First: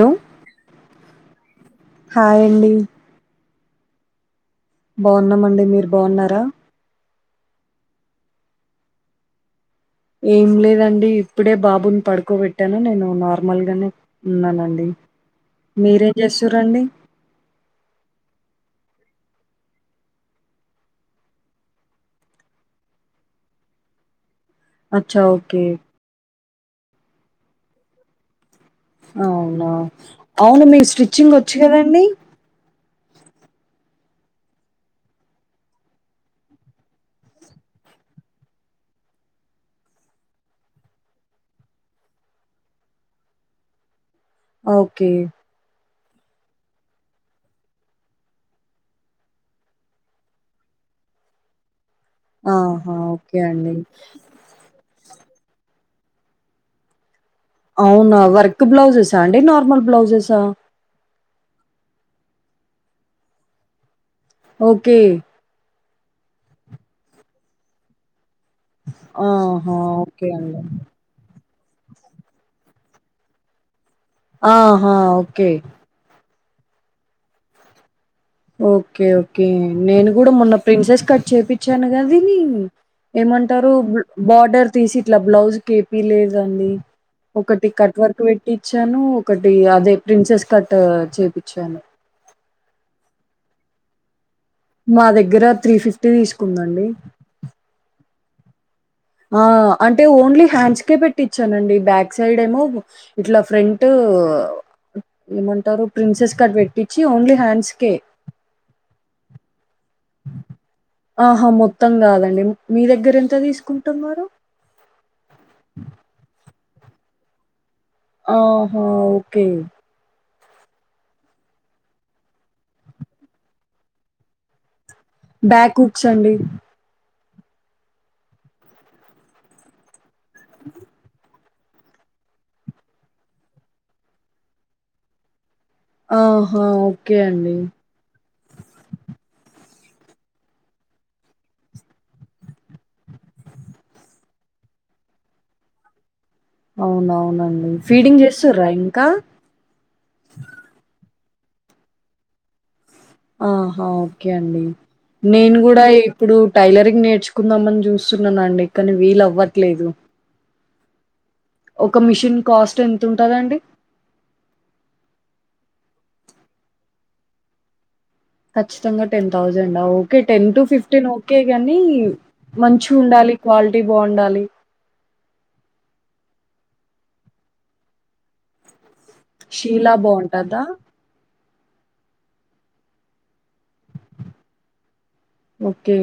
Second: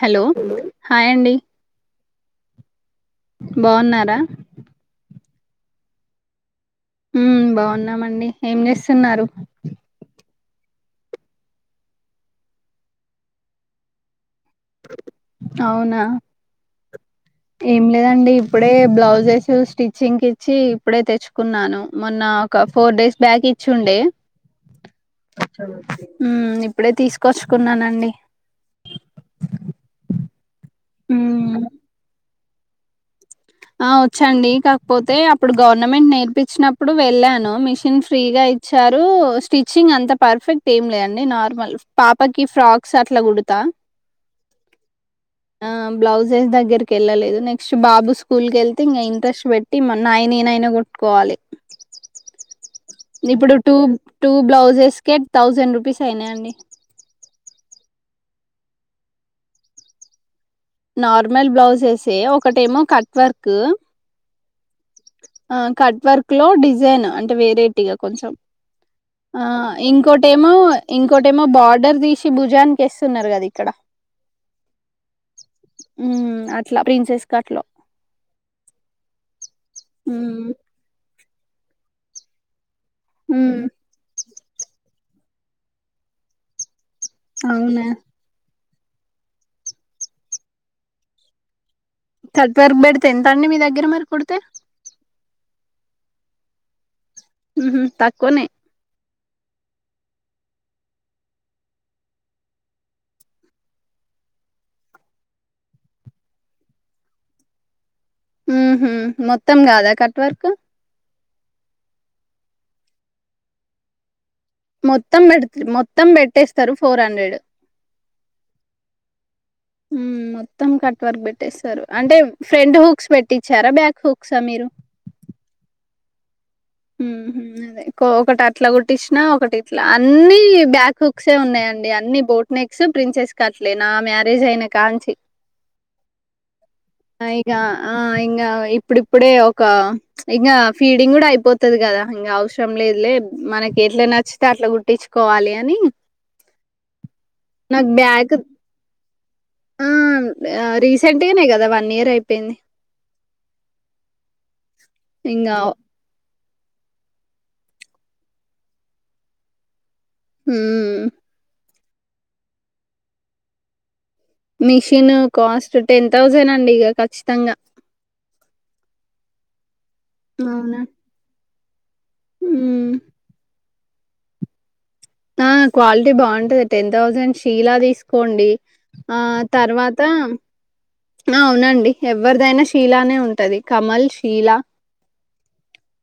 Hello hi అండి? Hi అండి బావున్నారా? బావున్నామండి మీరు బావున్నారా? హుమ్ బావున్నామండి ఏంచేస్తున్నారు? ఏంలేదండి ఇప్పుడే బాబుని పడుకోబెట్టాను నేను నార్మల్ గానే ఉన్న అవునా చేస్తురండి ఏమీలేదండీ ఇప్పుడే బ్లౌజెస్ స్టిచ్చింగ్ ఇచ్చి ఇప్పుడే తెచ్చుకున్నాను. మొన్న ఒక ఫోర్ డేస్ బ్యాక్ ఇచ్చిండే. అచ్చా ఓకే ఏ హుమ్ ఇప్పుడే తీసుకొచ్చుకున్నానండి అవునా, అవును మీకు స్టిచ్చింగ్ వచ్చు ఉమ్ కదండి? ఆ వచ్చండి. కాకపోతే అప్పుడు గవర్నమెంట్ నేర్పించినప్పుడు వెళ్ళాను మిషన్ ఫ్రీగా ఇచ్చారు స్టిచ్చింగ్ అంత పర్ఫెక్ట్ ఏం లేదండి. నార్మల్ పాపకి ఫ్రాక్స్ అట్లా కుడతా. ఓకే. ఆ బ్లౌజెస్ దగ్గరకి ఎల్లళ్లేదు. నెక్ట్ బాబు స్ హు స్కూల్ కెల్తే ఇంగ ఇంట్రెస్ట్ వెట్టి నాయి నేనైన కుట్టుకోవాలి. ఆహా ఓకే ఇప్పుడు అండి టూ టూ బ్లౌజెస్ కె థౌజండ్ రూపీస్ అయినాయండి. అవునా వర్క్ బ్లౌజెస్స అండి నార్మల్ బ్లౌజెస్ ఆ నార్మల్ బ్లౌజెసే. ఒకటేమో కట్ వర్క్. ఓకే. ఆ కట్ వర్క్లో డిజైన్ అంటే వేరేటిగ కొంచెం ఆ ఆహా ఓకే ఇంకోటేమో అండి ఇంకోటి మా బార్డర్ తీసి భుజాన్నికేస్తున్నారు కదా ఇక్కడ. ఆహా ఓకే. ఉమ్, అట్లా ప్రిన్సెస్ కట్ లో ఓకే ఓకే. నేను కూడా ఉమ్, మొన్న ప్రిన్సెస్ కట్ చేయిచ్చాను కద నీ ఉమ్, ఏమంటారు బార్డర్ తీసి ఇట్లా బ్లౌజ్ కి ఏపీలెదండి. ఒకటి అవునా కట్ వర్క్ పెట్టిచ్చాను. ఒకటి అదే ప్రిన్సెస్ కట్ చేపిచ్చాను. కట్ వర్క్ పెడితే ఎంత అండి మీ దగ్గర మరి కుడితే? మా దగ్గర త్రీ ఫిఫ్టీ తీసుకుందండి. ఉహు తక్క్వనే. ఆ అంటే ఓన్లీ హ్యాండ్స్కే పెట్టిచ్ఛానండి. బ్యాక్ సైడ్ ఏమో ఇట్ల ఫ్రంట్ ఓ ఏమంటారు ప్రిన్సెస్ కట్ పెట్టించి, ఓన్లీ హ్యాండ్స్ కే. మ్హు మొత్తం కాదా కట్వర్క్? ఆహా మొత్తం కాదండి మీ దగ్గర ఎంత తీసుకుంటున్నారు? మొత్తం పెడుతు మొత్తం పెట్టేస్తారు ఫోర్ హండ్రెడ్ ఆహా ఓకే. మొత్తం కట్ వర్క్ పెట్టేస్తారు అంటే ఫ్రంట్ హుక్స్ పెట్టించారా బ్యాక్ హుక్సా మీరు? బ్యాక్ హుక్స్ అండీ. మ్హు అదే ఒకటి అట్లా కుట్టించినా, ఒకటి ఇట్లా అన్ని బ్యాక్ హుక్సే ఉన్నాయ్. అన్ని బోట్ నెక్స్, ప్రిన్సెస్ కట్లే. నా మ్యారేజ్ అయిన కాంచి. ఆహా! ఓకే ఆ ఇగ అండి. ఆ ఇంగ ఇంగా ఇప్పుడిప్పుడే ఒక ఇంగా ఫీడింగ్ కూడా అయిపోతు తది కదా ఇంగ అవసరంలేదులే. మనకి ఎట్లా నచ్చితే, అట్లా కుట్టించుకోవాలి అని. అవునవునండి ఫీడింగ్ చెస్తురా ఇంకా? ఆ రీసెంట్గానే కదా వన్ ఇయర్ అయిపోయింది. ఆహా ఓకే అండి. నేను ఇంకా కూడా ఇప్పుడు, టైలరింగ్ నేర్చుకుందామని చూస్తున్నానండి కానీ వీలవ్వట్లేదు. మ్ ఒక మిషన్ కాస్ట్ ఎంత ఉంటదండి? మిషిన్ కాస్ట్ టెన్ తౌసండ్ అండి ఇగా ఖచ్చితంగా. ఖచ్చితంగా ten thousand? Okay ten to అవునా? ఫిఫ్టీన్ ఓకే గాని, హ్మ్ మంచిగుండాలి. క్వాలిటీ బాగుండాలి. ఆ క్వాలిటీ బాగుంటది టెనూ తౌసన్ షీలా తీసుకోండి. ఆ షీలా తర్వాత బావుంటదా? అవునండి ఎవరిదైనా షీలానే ఉంటాది కమల్ షీలా ఓకే.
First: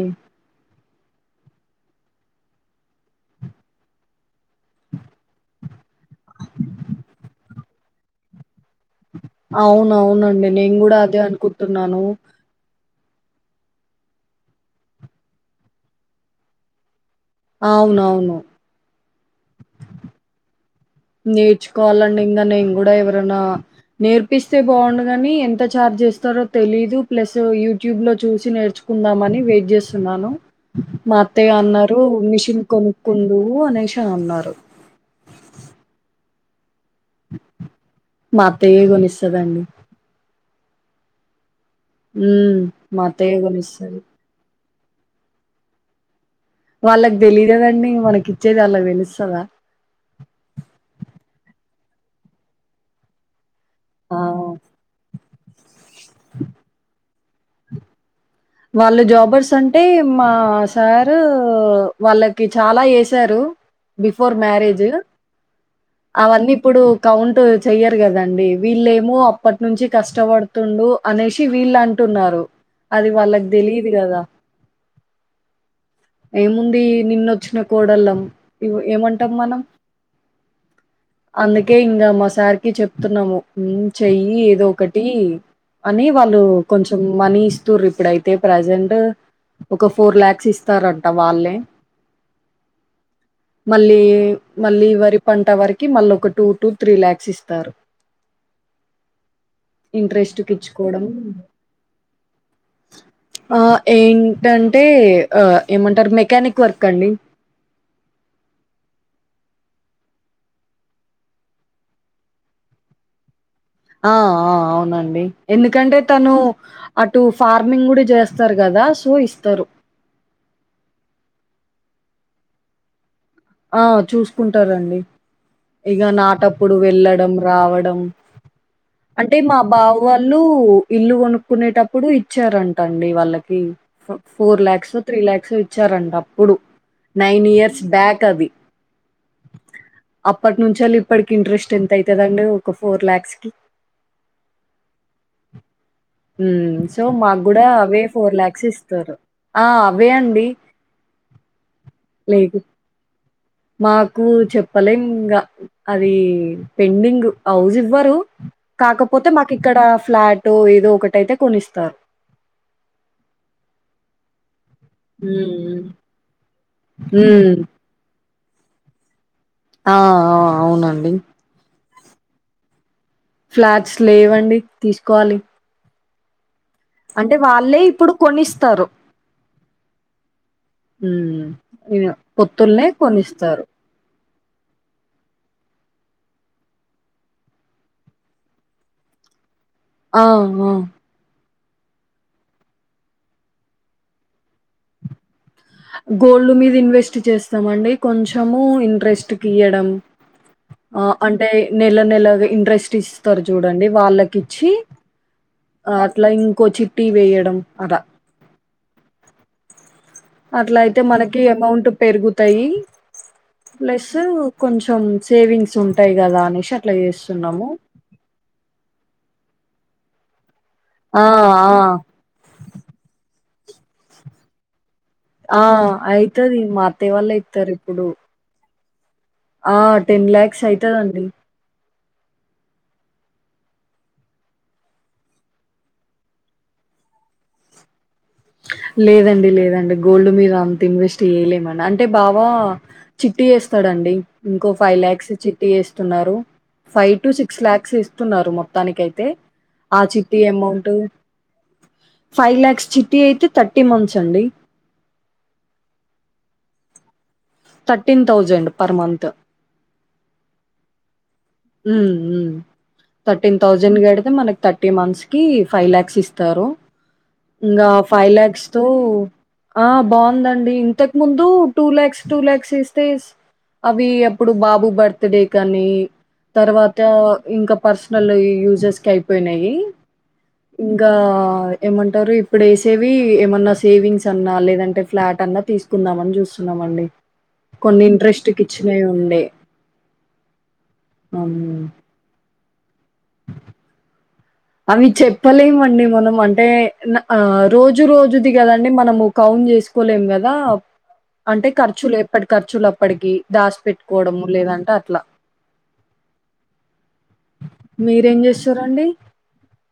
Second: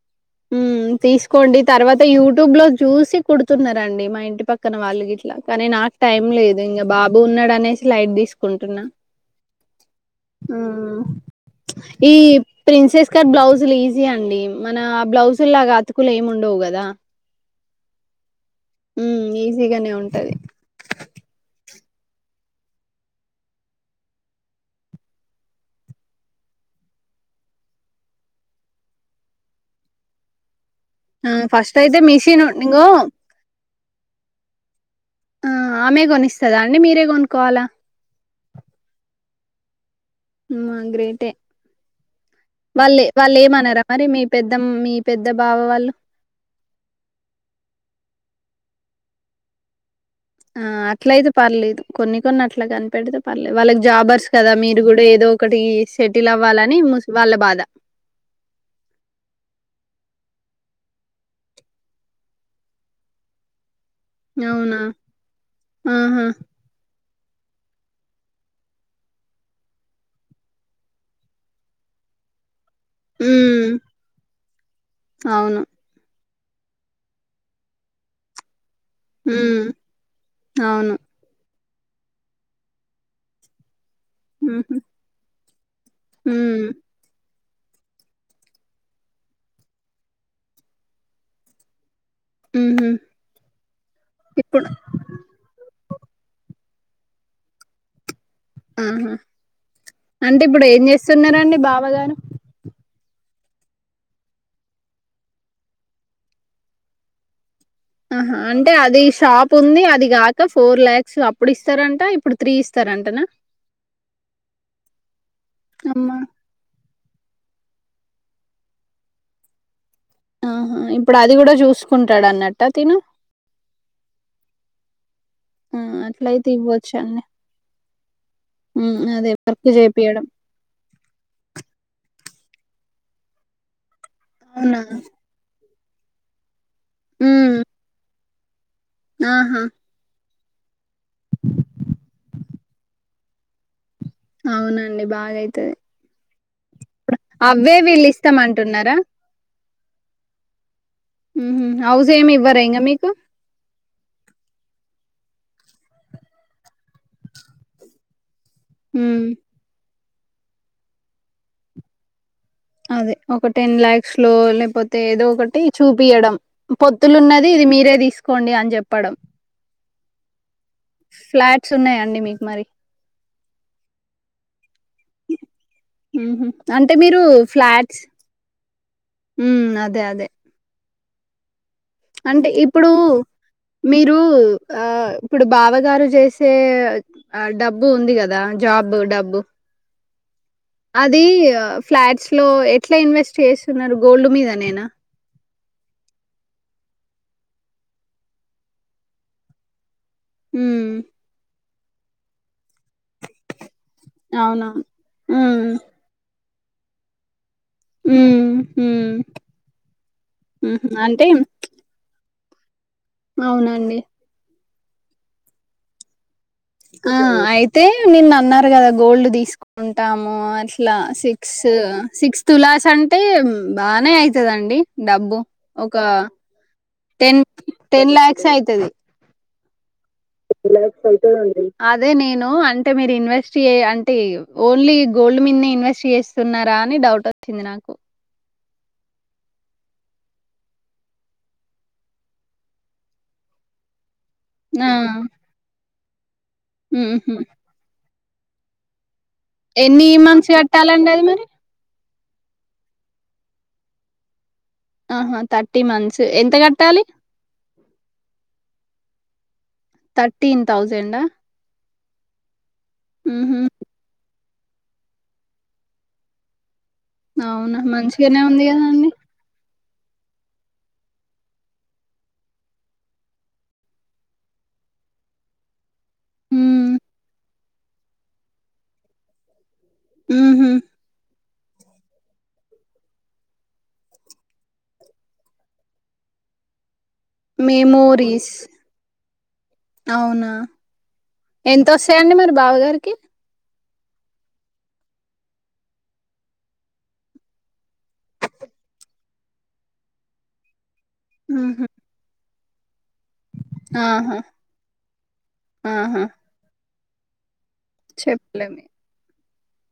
తీసుకోండి తర్వాత యూట్యూబ్ లో చూసి కుడుతున్నారండి మా ఇంటి పక్కన వాళ్ళు గిట్ల కానీ నాకు. టైం లేదు ఇంగా బాబు ఉన్నాడు అనేసి లైట్ తీసుకుంటున్నా అవును అవునండి నేను కూడా హ్మ్ అదే అనుకుంటున్నాను క్క బ్లౌజులు ఈజీ అండి మన ఆ బ్లౌజుల్లగా అతుకులు ఏమి ఉండవు కదా అవునవును మ్మ్ ఈజీగానే ఉంటాయి నేర్చుకోవాలండి ఇంకా నేను కూడా ఎవరైనా నేర్పిస్తే బాగుండుగాని ఎంత ఛార్జ్ చేస్తారో తెలీదు ప్లస్ యూట్యూబ్ లో చూసి నేర్చుకో కొందామని వెయిట్ చేస్తున్నాను మా ఆ అత్తయ్య ఫస్ట్ అయితే అన్నారు మిషన్ మిషిన్ ఇంగో కొనుక్కుందువు అనేసి అన్నారు ఆ ఆమె కొనిస్తాదండీ మీరే కొనుక్కోవాలా మా అత్తయ్యే కొనిస్తాదండి. ఆ గ్రేటే హ్మ్. మా వాళ్లే అత్తయ్యే వాళ్లే ఏమనరా గొనిస్తది. మరి మీ పెద్ద మీ పెద్ద బావ వాళ్ళు వాళ్ళకి తెలియదు కాదండి మనకి ఇచ్చేది వాళ్ళకి తెలుస్తాద ఆ అట్ల అయితే పర్లేదు కొన్ని కొన్ని అట్లా కనిపెడితే పర్లే. వాళ్లు ఆ! జాబర్స్ కదా మీరు కూడా ఏదో ఒకటి సెటిల్ అవ్వాలని ము వాళ్ళ బాధ వాళ్ళు జాబర్స్ అంటే మా సారు వాళ్ళకి చాలా చేసారు బిఫోర్ అవునా మ్యారేజ్ ఆహా అవన్నీ ఇప్పుడు. కౌంట్ చెయ్యారు కాదండి వీళ్ళమో అప్పటి నుంచి కష్టపడుతుండు అనేసి వీళ్ళ అంటు న్నారు అది వాళ్ళకు హ్మ్ తెలీదు గదా అవును ఏముంది నిన్నొచ్చిన కోడళ్ళం ఏమంటాం మనం హ్మ్ అవును అందుక కే ఇంగా మా సార్ కి చెప్తున్నాము చెయ్యి ఏదో ఊహూ ఒకటి అని వాళ్ళు హ్మ్ కొంచెం మనీ ఇస్తుర్రు ఇప్పుడైతే ప్రజెంట్ ఒక ఫోర్ ల్యాక్స్ ఇస్తారంట వాళ్ళే ఊహూ మళ్ళీ ఇప్పుడు మళ్ళీ వరి పంట వరకి మళ్ళీ ఒక టూ టూ త్రీ ల్యాక్స్ ఇస్తారు ఆహ అంటే ఇప్పుడు ఇంట్రెస్ట్‌కిచ్చుకోవడం ఏంచేస్తున్నరండి బావగా ఆ ఏంటంటే ఆ ఏమంటారు మెకానిక్ వర్క్ అండి ఆహా అంటే అది షాప్ ఉంది అది కాక ఫోర్ ల్యాక్స్ అప్పుడు ఇస్తారంట ఇప్పుడు త్రీ ఇస్తారు అంటానా ఆ ఆ అవునండి ఎందుకంటే అమ్మ! తను అటు ఫార్. ఫార్మింగ్ కూడ చేస్తారు కదా సో ఇస్తారు ఆహా ఇప్పుడు అది కూడా చూసుకుంటాడు అన్నట్ట తిను ఆ చూస్కుంటారండి ఆ! ఇగా అట్లయితే నాటప్పుడు ఇవ్వొచ్చండి. వెళ్ళడం రావడం హ్మ్. అదే అంటే మా వర్క్ బావ జేపియడం. వాళ్ళు ఇల్లు కొనుక్కునేటప్పుడు ఇ ఇచ్చారంటండి వాళ్ళకి ఫోర్ అవునా? ల్యాక్సో త్రీ లాక్సో ఇచ్చారంట అప్పుడు నైన్ హ్మ్. ఇయర్స్ బ్యాక్ అది ఆహా అప్పటి నుంచెల్లి ఇప్పటికి ఇంట్రెస్ట్ ఎంత అయితదండి ఒక ఫోర్ లాక్స్ కి అవునండి బాగాయితది ఉ సో మాకు కూడా అవే ఫోర్ లాక్స్ వీళ్ళిస్తామంటున్నారా? ఇస్తారు ఉ హు హౌస్ ఎం లేదు ఇవ్వరా ఇంకా మీకు మాకు చెప్పలేం ఇంగ అది పెండింగ్ హౌజ్ ఇవ్వరు హ్మ్. కాకపోతే మాకు ఇక్కడ ఫ్లాట్ ఏదో ఒకటిటైతే కొనిస్తారు అదే ఒక టెన్ లాక్స్ లో లేపో పోతే ఏదో ఒకటి హ్మ్. చూపియడం పొత్తులు ఉన్నది హ్మ్. ఇది మీరే తీసుకోండి అని చెప్పడం ఆ ఆ అవునండి. ఫ్లాట్స్ ఉన్నాయండి మీకు మరి ఫ్లాట్స్ లేవండి తీసుకోవాలి ఉ హు అంటే మీరు వాళ్ళే ఫ్లాట్స్ ఇప్పుడు కొనిస్తారు. ఉ అదే అదే ఊ అంటే ఇప్పుడు మీరు ఆ ఇప్పుడు బావగారు చేసే డబ్బు ఉంది కదా జాబ్ డబ్బు ఆ ఆ ఫ్లాట్స్ లో ఎట్లా ఇన్వెస్ట్ చేస్తున్నారు గోల్డ్ మీద నేనా గోల్డ్ మీద ఇన్వెస్ట్ చేస్తామండి కొంచము ఇంట్రెస్ట్కి ఇయడం హ్మ్. ఆ అంటే నెల నెలది ఇంట్రెస్ట్ టిస్స్తారు చూడండి వాళ్ళకి ఇచ్చి అవునవును. హ్మ్. అట్లా ఇంకో చిట్టీ వేయడం అదా ఊ అట్లా అయితే మనకి అమౌంట్ పెరుగుతాయి అవునండి. ప్లస్ కొంచెం సేవింగ్స్ ఉంటాయి కదా అని ఆ అయితే నిన్న అన్నారు కదా గోల్డ్ తీసుకుంటాము అ ఇలా ఆ! సిక్స్ ఆ! సిక్స్త్ క్లాస్ అంటే బాగా అయితదండి డబ్బు ఆ! ఒక అయితది. మా అత్తయ్య వాళ్ళే టెన్ ఇత్తరిప్పుడు. టెన్ లాక్సే అయితది ఆ టెన్ లాక్స్ అయితదండి అదే నేను అంటే మీరు ఇన్వెస్ట్ అంటే ఓన్లీ గోల్డ్ మీనే ఇన్వెస్ట్ చేస్తున్నారా అని డౌట్ వచ్చింది నాకు లేదండి లేదండి గోల్డ్ మీద అంత ఇన్వెస్ట్ చేయలేమని అంటే బావ చిట్టీ ఎస్తడండి ఇంకో ఆ ఫైవ్ ల్యాక్స్ చిట్టీ ఎస్తున్నారు ఫైవ్ టు ఉహు సిక్స్ లాక్స్ టున్నారు మొత్తానికయితే ఆ ఎన్ని చిట్టి మంత్స్ అమౌంట్ కట్టాలండి అది మరి ఫైవ్ లాక్స్ చిట్టీ అయితే థర్టీ మంత్స్ అండి ఆహా థర్టీ మంత్స్ ఎంత కట్టాలి thirteen thousand per month thirteen తౌసండా ఉ ఉ థర్టీన్ థౌజండ్ కడితే మన థర్టీ మంత్స్ కి ఫైవ్ లాక్స్ ఇస్తారు అవునా ఇంగా ఫైవ్ మంచిగానే ఉంది లాక్స్ తో కదండి ఆ బాగుందండి ఇంతకు ముందు టూ లాక్స్ టూ లాక్స్ ఇస్తే అవి అప్పుడు బాబు బర్త్ డే కనీ ఉమ్ తర్వాత ఇంకా పర్సనల్ యూజెస్ కి అయిపోయినాయి ఉహు ఇంగా ఏమంటారు ఇప్పుడు ఎసేవి ఏమన్నా సేవింగ్స్ అన్నా లేదంటే ఫ్లాట్ అన్నా తీసుకుందామని చూస్తున్నామండి కొన్ని ఇంట్రెస్ట్ మెమోరీస్ కిచ్చినవి ఉండే అవును ఎంతొస్తాయండి మరి బావగారు అవి చెప్పలేమండి మనం అంటే ఆ రోజు రోజుది కదండి మనము కౌ చేకోలేం కదా అంటే ఉహు ఖర్చులు ఎప్పటి ఖర్చులు అప్పటికి దాసి ఆహా పెట్టుకోవడము లేదంటే అట్లా ఆహా మీరేం చెప్పలేము చేస్తురండి,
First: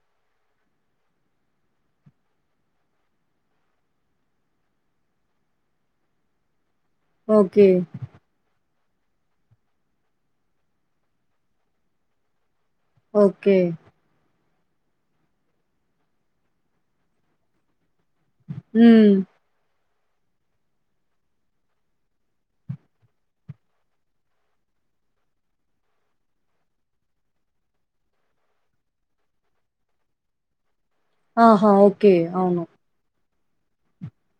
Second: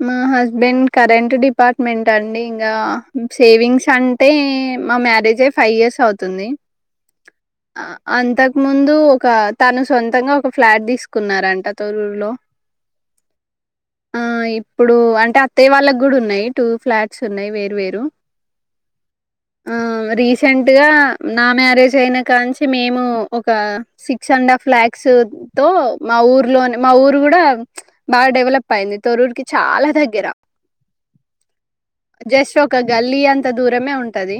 మా హస్బెండ్ కరెంట్ డిపార్ట్మెంట్ అండి ఇంకా సేవింగ్స్ అంటే మా మ్యారేజ్ అయి ఫైవ్ ఇయర్స్ అవుతుంది, ఓకే. అంతకుముందు ముందు ఒక తాను సొంతంగా ఒక ఫ్లాట్ తీసుకున్నారంట తొర్రూర్ లో ఓకే ఆ ఇప్పుడు అంటే అత్తయ్య వాళ్ళకి కూడా ఉన్నాయి టూ ఫ్లాట్స్ ఉన్నాయి వేరు వేరు ఉ రీసెంట్ గా నా మ్యారేజ్ అయినా కానుంచి మేము ఒక సిక్స్ అండ్ హఫ్ స్లాక్స్ తో మా ఊర్లోని మా ఊరు కూడా బాగా డెవలప్ అయింది తొర్రూర్ కి చాలా దగ్గర ఆహా! ఓకే. జస్ట్ అవును. ఒక గాలి అంత కొంత దూరమే ఉంటది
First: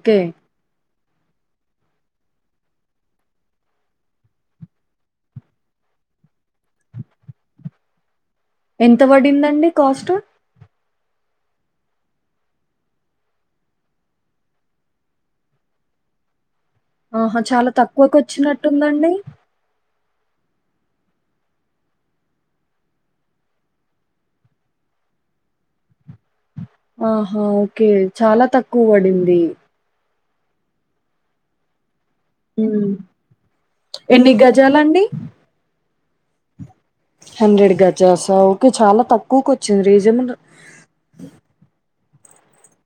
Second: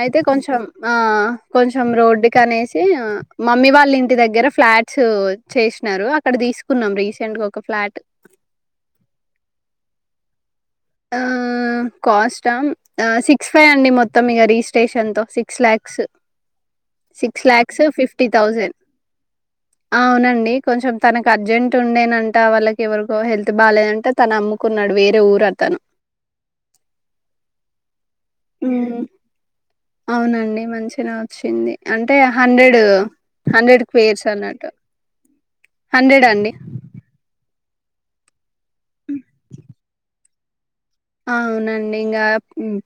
అయితే కొంచెం ఆ కొంచెం రోడ్డు కనేసి మమ్మీ వాళ్ళ ఇంటి దగ్గర ఫ్లాట్స్ చేసి అక్కడ తీసుకున్నాం రీసెంట్ గా ఒక ఫ్లాట్ ఎంత పడిందండి కాస్ట్ ఆ క్యాస్ట్ సిక్స్ ఫైవ్ అండి మొత్తం ఇక రిజిస్ట్రేషన్ తో సిక్స్ ల్యాక్స్ ఆహా! సిక్స్ చాలా లాక్స్ ఫిఫిటీ తౌజండ్ తక్కువకొచ్చినట్టుందండి. అవునండి కొంచెం తనకు అర్జెంట్ ఉండేనంట వాళ్ళకి ఎవరికో హెల్త్ బాలేదంటే తన అమ్ముకున్నాడు, వేరే ఊరు అతాను ఆహా ఓకే చాలా తక్కువ ఉమ్, పడింది, అవునండి మంచిగానే వచ్చింది. అంటే హండ్రెడ్ హ్మ్. హండ్రెడ్ కేర్స్ ఎన్ని అన్నట్టు గజాలండి? హండ్రెడ్ అండి హండ్రె గజసా ఓకే చాలా తక్కువకు వచ్చింది రీజనబుల్, అవునండి ఇంకా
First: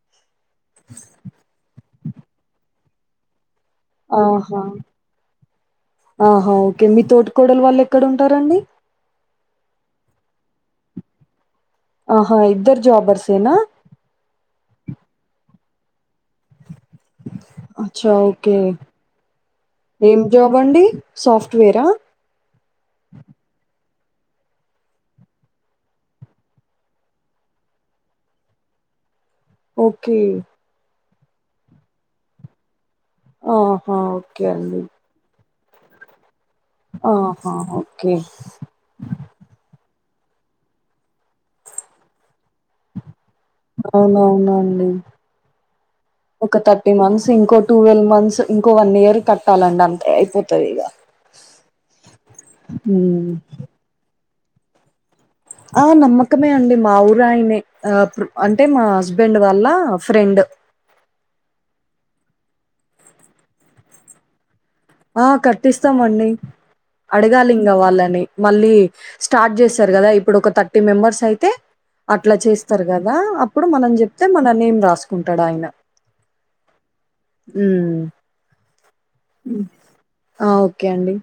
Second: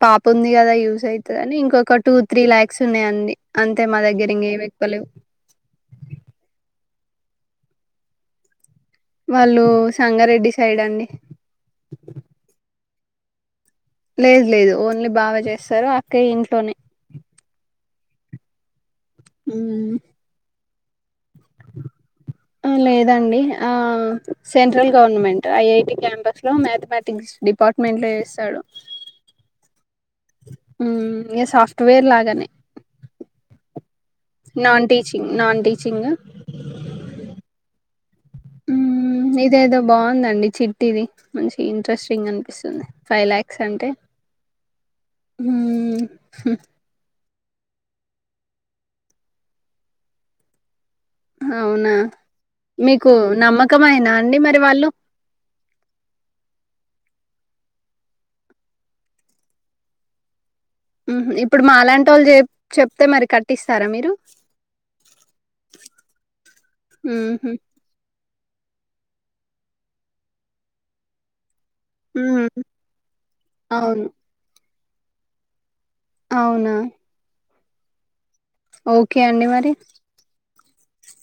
పాప ఉంది కదా యూజ్ అవుతదాని ఇంకొక టూ త్రీ లాక్స్ ఉన్నాయండి అంతే మా దగ్గర ఆహా! ఇంకెమి ఎక్కులేవు ఒకే మీ తోటి కోడలు వాళ్ు ఎక్కడ ఉంటారండి, వాళ్ళు సంగారెడ్డి సైడ్ అండి ఆహా ఇద్దరు జాబర్స్ఎన లేదు లేదు ఓన్లీ బావ చేస్తారు అక్కయ ఇంట్లోనే అచ్చా ఓకే హ్మ్. ఏం జాబ్ అండి సాఫ్ట్వేరా ఆ లేదండి ఆ సెంట్రల్ గవర్నమెంట్ ఐఐటి క్యాంపస్ లో మ్యాథమెటిక్స్ డిపార్ట్మెంట్ లో చేస్తాడు, ఓకే ఇగా సాఫ్ట్వేర్ లాగానే [unintelligible] అండి. నాన్ టీచింగ్ నాన్ టీచింగ్ ఆహా ఓకే మ్మ్ ఇదేదో బాగుందండి చిట్టి ఇది మంచి ఇంట్రెస్టింగ్ అని ది ఫైవ్ ల్యాక్స్ అంటే అవునవునండి. ఉం ఒక మంత్స్, ఇంకో టు వెల్వ్ మంత్స్ ఇంకో వన్ ఇయర్ కట్టాలండి అంతే అయిపోతది ఇగ అవునా మీకు నమ్మకమేయినా అండి మరి వాళ్ళు ఆ నమ్మకమే అండి మా ఊరాయనే అంటే మా హస్బెండ్ వాళ్ల ఫ్రెండ్ ఇప్పుడు మాలాంటి వాళ్ళు చె చెప్తే మరి కట్టిస్తారా మీరు ఆ కట్టిస్తామండి హుహు. అడగాలి ఇంగా వాళ్ళని మళ్ళీ స్టార్ట్ చేశారు కదా ఇప్పుడు ఒక థర్టీ మెంబర్స్ అయితే అట్లా హ్మ్. చేస్తారు కదా అప్పుడు మనం అవును. చెప్తే మన నేమ్ రాసుకుంటాడు ఆయన అవునా ఉం ఓకే అండి మరి ఓకే అండి